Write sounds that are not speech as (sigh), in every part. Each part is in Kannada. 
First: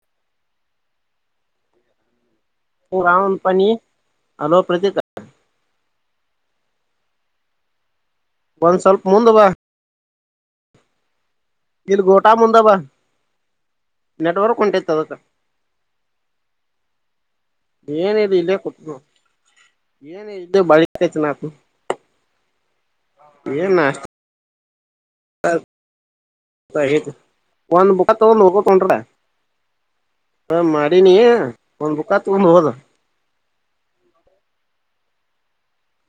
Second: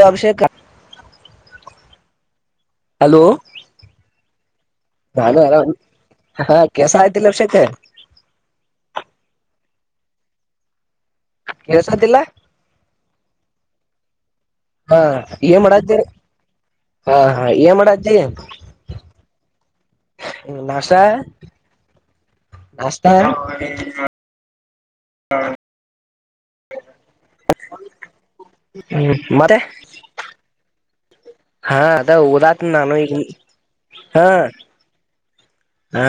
ಎ ಅಭಿಷೇಕ ಹೂ ಆನ್ ಪನಿ ಹಲೋ ಪ್ರತೀತ ನಾನು ಅರಾಮ ಹಾ ಕೆಸ ಆಯ್ತಿಲ್ಲಭಷಕ್ ಒಂದ್ ಸ್ವಲ್ಪ ಮುಂದ ಬಾ ಇಲ್ಲಿ ಕೆಲ್ಸತಿಲ್ಲ ಗೋಟಾ ಮುಂದ ಬ ನೆಟ್ವರ್ಕ್ ಹಾ ಹೊಂಟೈತದಕ್ಕ ಅದಿಕ್ಕ ಏನ್ ಮಾಡತ್ತೀರಿ ಹಾ ಹಾ ಏನ್ ಮಾಡತ್ತಿ ಏನ ಇಲ್ಲಿ ಇಲ್ಲೇ ಕೊಟ್ಟನೊಡು ಏನ ಇದ್ದೆ (unintelligible) ನಾಷ್ಟ ಹಾಯ ಒಂದು ಬಾತು ಮೂವತ್ತೊಂದುರ್ಪಯಿ ಹ್ಮ್ ಮತ್ತೆ ಹಾ ಮಾಡಿನೀ ಯೇ ಹಾ ಅದ ಊರಕ್ ನಾನು ಇದಿ ಹಾ ಹಾ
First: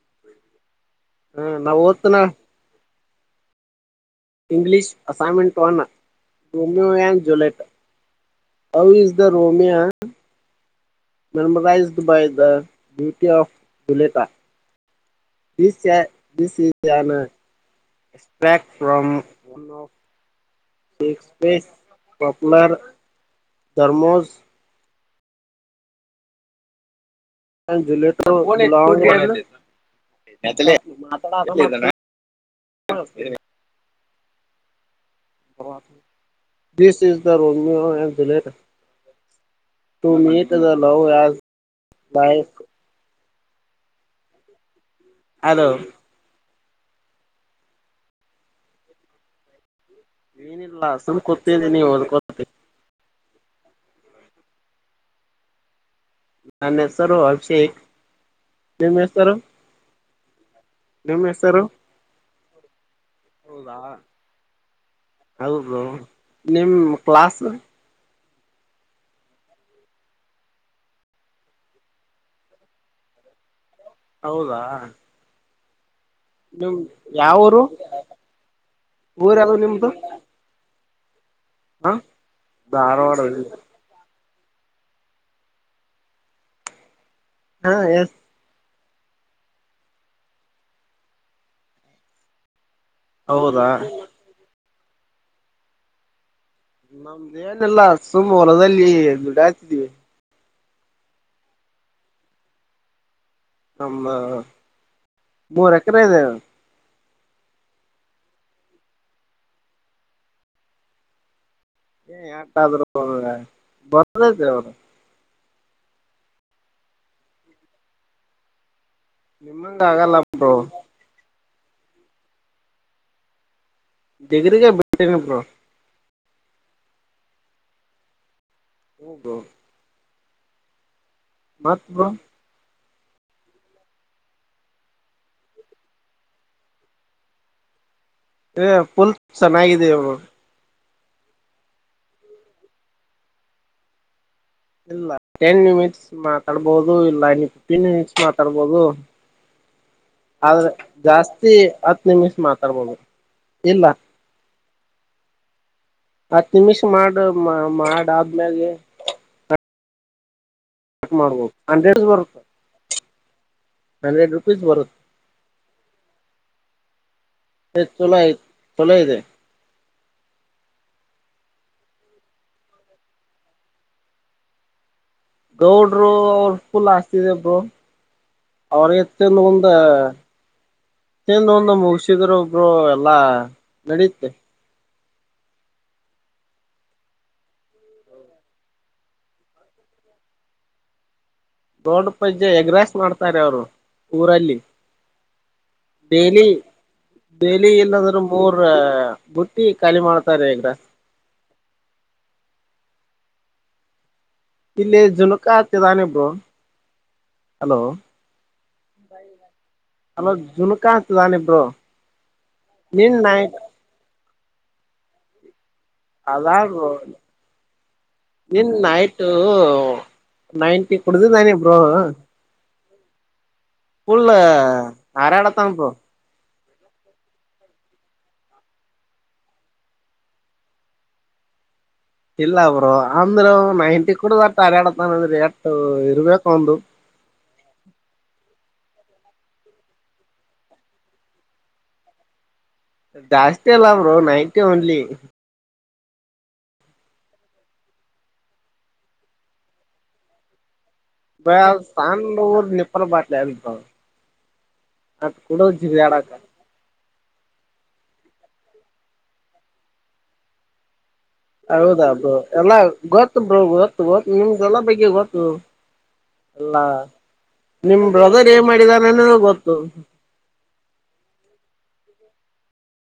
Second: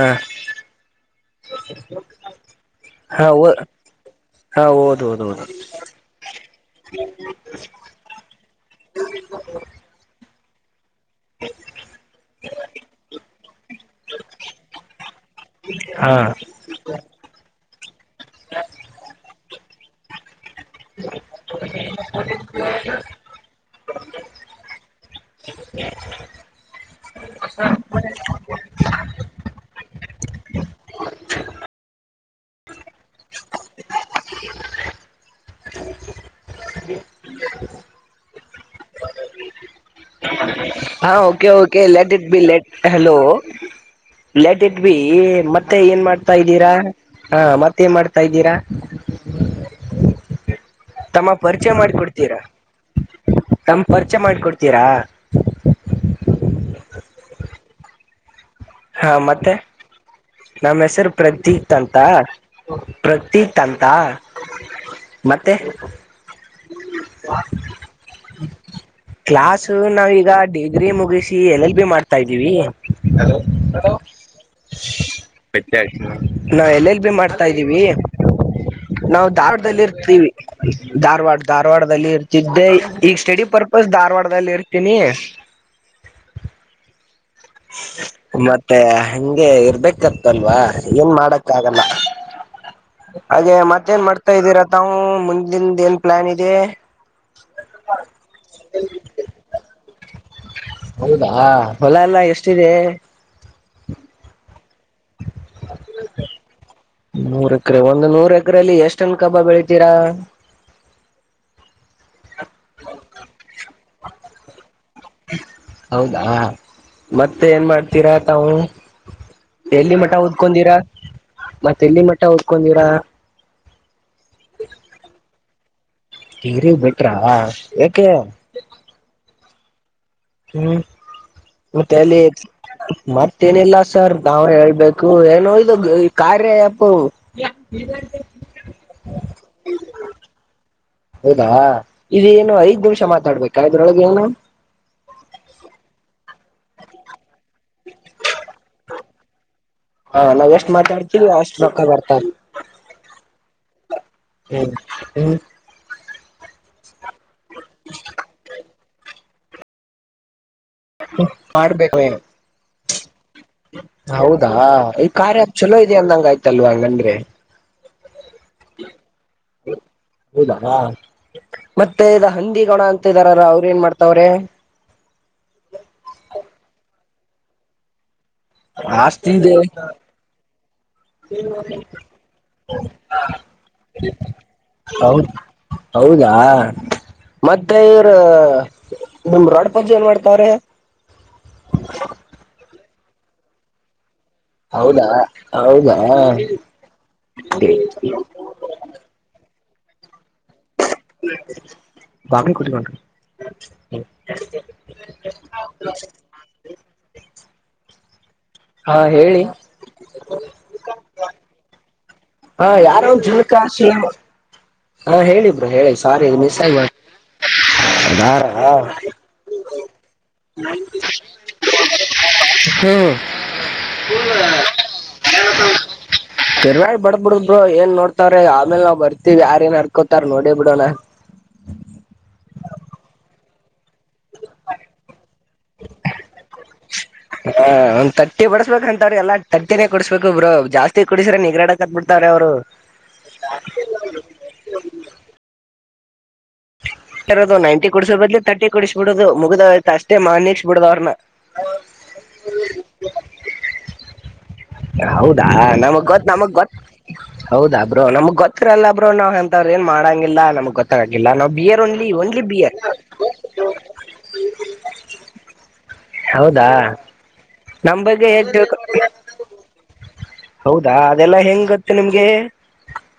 ಹ ನಾವ್ ಓದ್ತನಾ ಹಾ ಓದು English assignment on Romeo and Juliet how is the ರೋಮಿಯಾ (unintelligible) by the beauty of ಬುಲೆತ this a ಹಾ this is an a aspect one ಎಕ್ಸ್ಪೇಸ್ popular ದರ್ಮೋಸ್ (inaudible) Romeo and Juliet (unintelligible) ಹೇ ಯಾಕಲೇ ಮಾತಾಡು (unintelligible) this is the Romeo and Juliet love ಹಾ as okay okay let it be life let hello let it be hello ಮತ್ತೆ ಏನ್ ಮಾಡ್ತ್ ಏನ್ ಮಾಡ್ತಾ ಇದ್ದೀರಾ ಹಾ ಮತ್ತೇನ್ ಮಾಡ್ತಾ ಇದ್ದೀರಾ (unintelligible) ತಮ್ಮ ಪರಿಚಯ ನೀವು ಓದ್ಕೋ ಮಾಡಿಕೊಡ್ತೀರಾ ತಮ್ಮ ಪರಿಚಯ ಮಾಡಕೊಡ್ತೀರಾ ನನ್ನ ಹೆಸರು ಅಭಿಷೇಕ್ ನಿಮ್ಮ ಹೆಸರು ನಮ್ಮ ಹೆಸರು ಪ್ರತೀತ್ ಅಂತ ಪ್ರತೀತ್ ಹೌದಾ ಅಂತ ಮತ್ತೆ ಹೌದು ಬ್ರೋ ನಿಮ್ಮ್ ಕ್ಲಾಸು (inaudible) (unintelligible) ಕ್ಲಾಸ್ ಹೂ ನಾವೀಗ ಡಿಗ್ರಿ ಮುಗಿಸಿ ಎಲ್ ಎಲ್ ಬಿ ಮಾಡ್ತಾ ಇದ್ದೀವಿ ಹಲೋ ಹೌದಾ ನಾ ನಿಮ್ ಎಲ್ ಎಲ್ ಬಿ ಮಾಡ್ತಾ ಯಾವೂರು ಇದ್ದೀವಿ ನಾವು ಊರ್ ಯಾವ್ದು ಧಾವಡದಲ್ಲಿ ನಿಮ್ದು ಇರ್ತೀವಿ. ಧಾರವಾಡ್ ಹ ಧಾರವಾಡದಲ್ಲಿ ಇರ್ತಿದ್ದೆ ಈಗ ಧಾರವಾಡ ಸ್ಟಡಿ ಪರ್. ಬಸ್ ಧಾರವಾಡದಲ್ಲಿ ಇರ್ತೀನಿ. ಹಾ ಎಸ್ ಮತ್. ಮತ್ತೆ ಹಂಗೆ ಇರ್ಬೇಕತ್ತಲ್ವಾ ಏನ್ ಮಾಡಕ್ ಆಗಲ್ಲ. ಹಾಗೆ ಹೌದಾ ಮತ್ತೇನ್ ಮಾಡ್ತಾ ಇದೀರಾ ತಾವು ಮುಂದಿಂದೆನ್ ಪ್ಲಾನ್ ಇದೆ. ನಮ್ದೇನಿಲ್ಲಾ ಹಸು ಹೊಲದಲ್ಲಿ ದುಡ ಹಾಕ್ತಿವಿ. ಹೌದಾ ಹೊಲ ಎಲ್ಲ ಎಷ್ಟಿದೆ. ನಮ್ದ್ ಮೂರ್ ಎಕರೆ ಇದೆ. ನೂರ್ ಎಕರೆ ಒಂದು ನೂರ ಎಕರೆೆಯಲ್ಲಿ ಎಷ್ಟನ್ ಕಬ್ಬ ಬೆಳಿತೀರಾ. ಏ ಎಟಾದ್ರರು. (unintelligible) ಹೌದಾ ಮತ್ತೆ ಏನ್ ಮಾಡ್ತೀರಾ ತಾವು. ನಿಮ್ಮಂಗ ಎಲ್ಲಿ ಮಠ ಆಗಲ್ಲ ಬ್ರೋ ಹೋದ್ಕೊಂಡಿರಾ ಮತ್ತೆ ಎಲ್ಲಿ ಮಠ ಹೋದ್ಕೊಂಡಿರಾ. ಡಿಗ್ರಿಿಗೆ ಬಿಟ್ ತಿನ ಬ್ರೋ. ೀರಿ ಬಿಟ್ರಾ ಯಾಕೆ. ಉ ದೋ. ಹ್ಮ್ ಮತ್ ಮತ್ತ್ ಬ್ರೋ ಅಲ್ಲಿ. ಮತ್ತೇನಿಲ್ಲ ಸರ್ ನಾವ್ ಹೇಳ್ಬೇಕು ಏನು ಇ ಕಾರ್ಯ ಆಪ್. ಯೆ. (unintelligible) ಏ ಫುಲ್ ಚೆನ್ನಾಗಿದೆ ಇವು. ಹೌದಾ ಇದೇಏನು ಐದ್ ನಿಮಿಷ ಮಾತಾಡ್ಬೇಕು ಇದ್ರೊಳಗೆ ಏನು. ಇಲ್ಲ ಟೆನ್ ಮಿನಿಟ್ಸ್ ಮಾತಾಡ್ಬಹುದು ಇಲ್ಲ ನೀ ಫಿಫ್ಟೀನ್ ಮಿನಿಟ್ಸ್ ಮಾತಾಡ್ಬಹುದು. ಹಾ ನಾವ್ ಎಷ್ಟ್ ಆದ್ರೆ ಮಾತಾಡ್ತೀವಿ ಜಾಸ್ತಿ ಅಷ್ಟ್ ರೊಕ್ಕ ಹತ್ತು ಬರ್ತಾರ ನಿಮಿಷ ಮಾತಾಡ್ಬೋದು ಇಲ್ಲ. ಹ್ಮ್ ಹ್ಮ್. ಹತ್ತು ನಿಮಿಷ ಮಾಡ ಮಾಡ ಆದ್ಮ್ಯಾಗೆ. ಕಟ್ ಹ ಮಾಡ್ಬೋದು ಹಂಡ್ರೆಡ್ ಮಾಡ್ಬೇಕು. ಬರುತ್ತೆ (unintelligible) ಹಂಡ್ರೆಡ್ ಹೌದಾ ರುಪೀಸ್ ಬರುತ್ತೆ ಈ ಕಾರ್ಯ ಆಪ್ ಚಲೋ ಇದ ಅಂದಂಗ ಆಯ್ತಲ್ವಾ ಹಂಗಂದ್ರೆ. ಎ ಚಲೋ ಚಲೋ ಇದೆ. ಹೌದಾ. ಮತ್ತೆ ಇದ ಹಂದಿ ಗೋಣ ಅಂತಿದಾರಲ್ಲ ಅವ್ರ ಏನ್ ಮಾಡ್ತಾವ್ರೆ. ಗೌಡ್ರು ಅವರು ಫುಲ್ ಹಾಸ್ತಿದ ಬ್. ಅವರ ಆಸ್ತಿ ಎತ್ತಿನ್ ಇದೆ ಮುಂದ. ನ್ (unintelligible) ಒಂದು ಮುಗಿಸಿದ್ರ ಒಬ್ರು ಎಲ್ಲಾ ನಡೀುತ್ತೆ. ಹೌದ್ ಹೌದಾ ಮತ್ತೆ ಇವ್ರ. ನಿಮ್ ರಾಡ್ ಪತಿ ಏನ್ ಮಾಡ್ತಾರೆ. ದೋಡ ಪಜ್ಜೆ ಎಗ್ರಾಸ್ ಮಾಡ್ತಾನೆ ಅವ್ರು ಊರಲ್ಲಿ. ಹೌದಾ ಹೌದಾ. ಡೈಲಿ ಡೈಲಿ ಇಲ್ಲಂದ್ರ ಮೂರ್ ಬುಟ್ಟಿ ಖಾಲಿ ಮಾಡ್ತಾರೆ ಈಗ್ರ. ಬಬಿ ಕುಟಿ. (unintelligible) (unintelligible) ಇಲ್ಲಿ ಝಲಕ ಹತಿದ್ದಾನೆ ಬ್ರೋ ಹಲೋ. ಹಾ ಹೇಳಿ ಹಲೋ ಜುನುಕತದಾನಿ ಬ್ರೋ. ಹಾ ಯಾರೊ ನಿನ್ ನೈಟ್ ಜಲಕಾಶಿ ಹ ಹೇಳಿ ಬ್ರೋ ಹೇಳ. ಸಾರಿ ಅದಾ ಮಿಸ್ ಆಗ್ ಬ್ರೋ ಬಂತ್ ಹ ನಿನ್ ಹ. ನೈಟ್ ನೈಂಟಿ ಕುಡೀದ್ದಿದ್ದಾನೆ ಬ್ರುೋ. ಹ್ಮ ಪುಲ್ಲ ಆರಡ್ತವ್ ಬ್ರೊ. ತಿರ್ವ ಬಡ ಬಿಡು ಏನ್ ನೋಡ್ತಾರೆ ಆಮೇಲ್ ನಾವ್ ಬರ್ತಿವಿ ಯಾರ ಏನ್ ಅರ್ಕೋತಾರೆ ನೋಡೆ ಬಿಡೋನ. ಇಲ್ಲ ಬ್ರೊ ಅಂದ್ರ ನೈಂಟಿ ಕುೂಡುದಟ್ಟ ಹರಾಡತಾನ್ರ ಎಷ್ಟ್ ಇರ್ಬೇಕು ಅವ್ನ್ದು. ಹ ಒಂದ್ ತಟ್ಟಿ ಬಡಸ್ಬೇಕ ಅಂತವ್ರೀ ಎಲ್ಲಾ ತಟ್ಟಿನೇ ಕುಡಸ್ಬೇಕು್ ಜಾಸ್ತಿ ಕುಡಸ್ರೆ ನಿಗ್ರಾಡಕ್ - - ಬಿಡ್ತಾರೆ ಅವ್ರು. ಜಾಸ್ತಿ ಅಲ್ಲ ಬ್ರೊ ನೈಟಿ ಓನ್ಲಿ. ಎರದು ನೈಂಟಿ ಕುಡ್ಸೋ ಬದ್ಲಿ ತರ್ಟಿ ಕುಡಿಸ್ಬಿಡುದು ಮುಗಿದೊಯ್ತ ಅಷ್ಟೇ ಮಾನಿಸ್ಬಡದು ಅವ್ರನ್ನ. ಬಾಯ್ ಸಂಡೂರ್ ನಿಫಾರ್ ಬಾಟ್ಲಿ (unintelligible) ಅದ್ ಕುಡು (unintelligible) ಗತ್ ಹೌದಾ ಬ್ರೊ ನಮಗ್ ಗೊತ್ರರಲ್ಲ ಬ್ರೊ ನಾವ್ ಎಂತವ್ರ ಏನ್ ಮಾಡಂಗಿಲ್ಲ ನಮ್ಗ್ ಗೊತ್ತಾಗ್ ಇಲ್ಲ ನಬ್ಬಿ. ಹೌದಾ ಬ್ರೋ ಎಲ್ಲಾ ಗೊತ್ತು ಬ್ರೋ ಗೊತ್ತು ಗೊತ್ತು ನಿಮ್ದ ಎಲ್ಲಾ ಬಗ್ಗೆ ಗೊತ್ತು. ಹೌದಾ ಅಲ್ಲಾ ನಮ್ ನಿಮ್ ಬಗ್ಗೆ ಬ್ರದರ್ ಹೇಗ್ ಏನ್ ತಿಳ್ಕೊ ಮಾಡಿದನನ ಗೊತ್ತು. ಹೌದಾ ಅದೆಲ್ಲಾ ಹೆಂಗ್ ಗತ್ತು ನಿಮ್ಗೆ.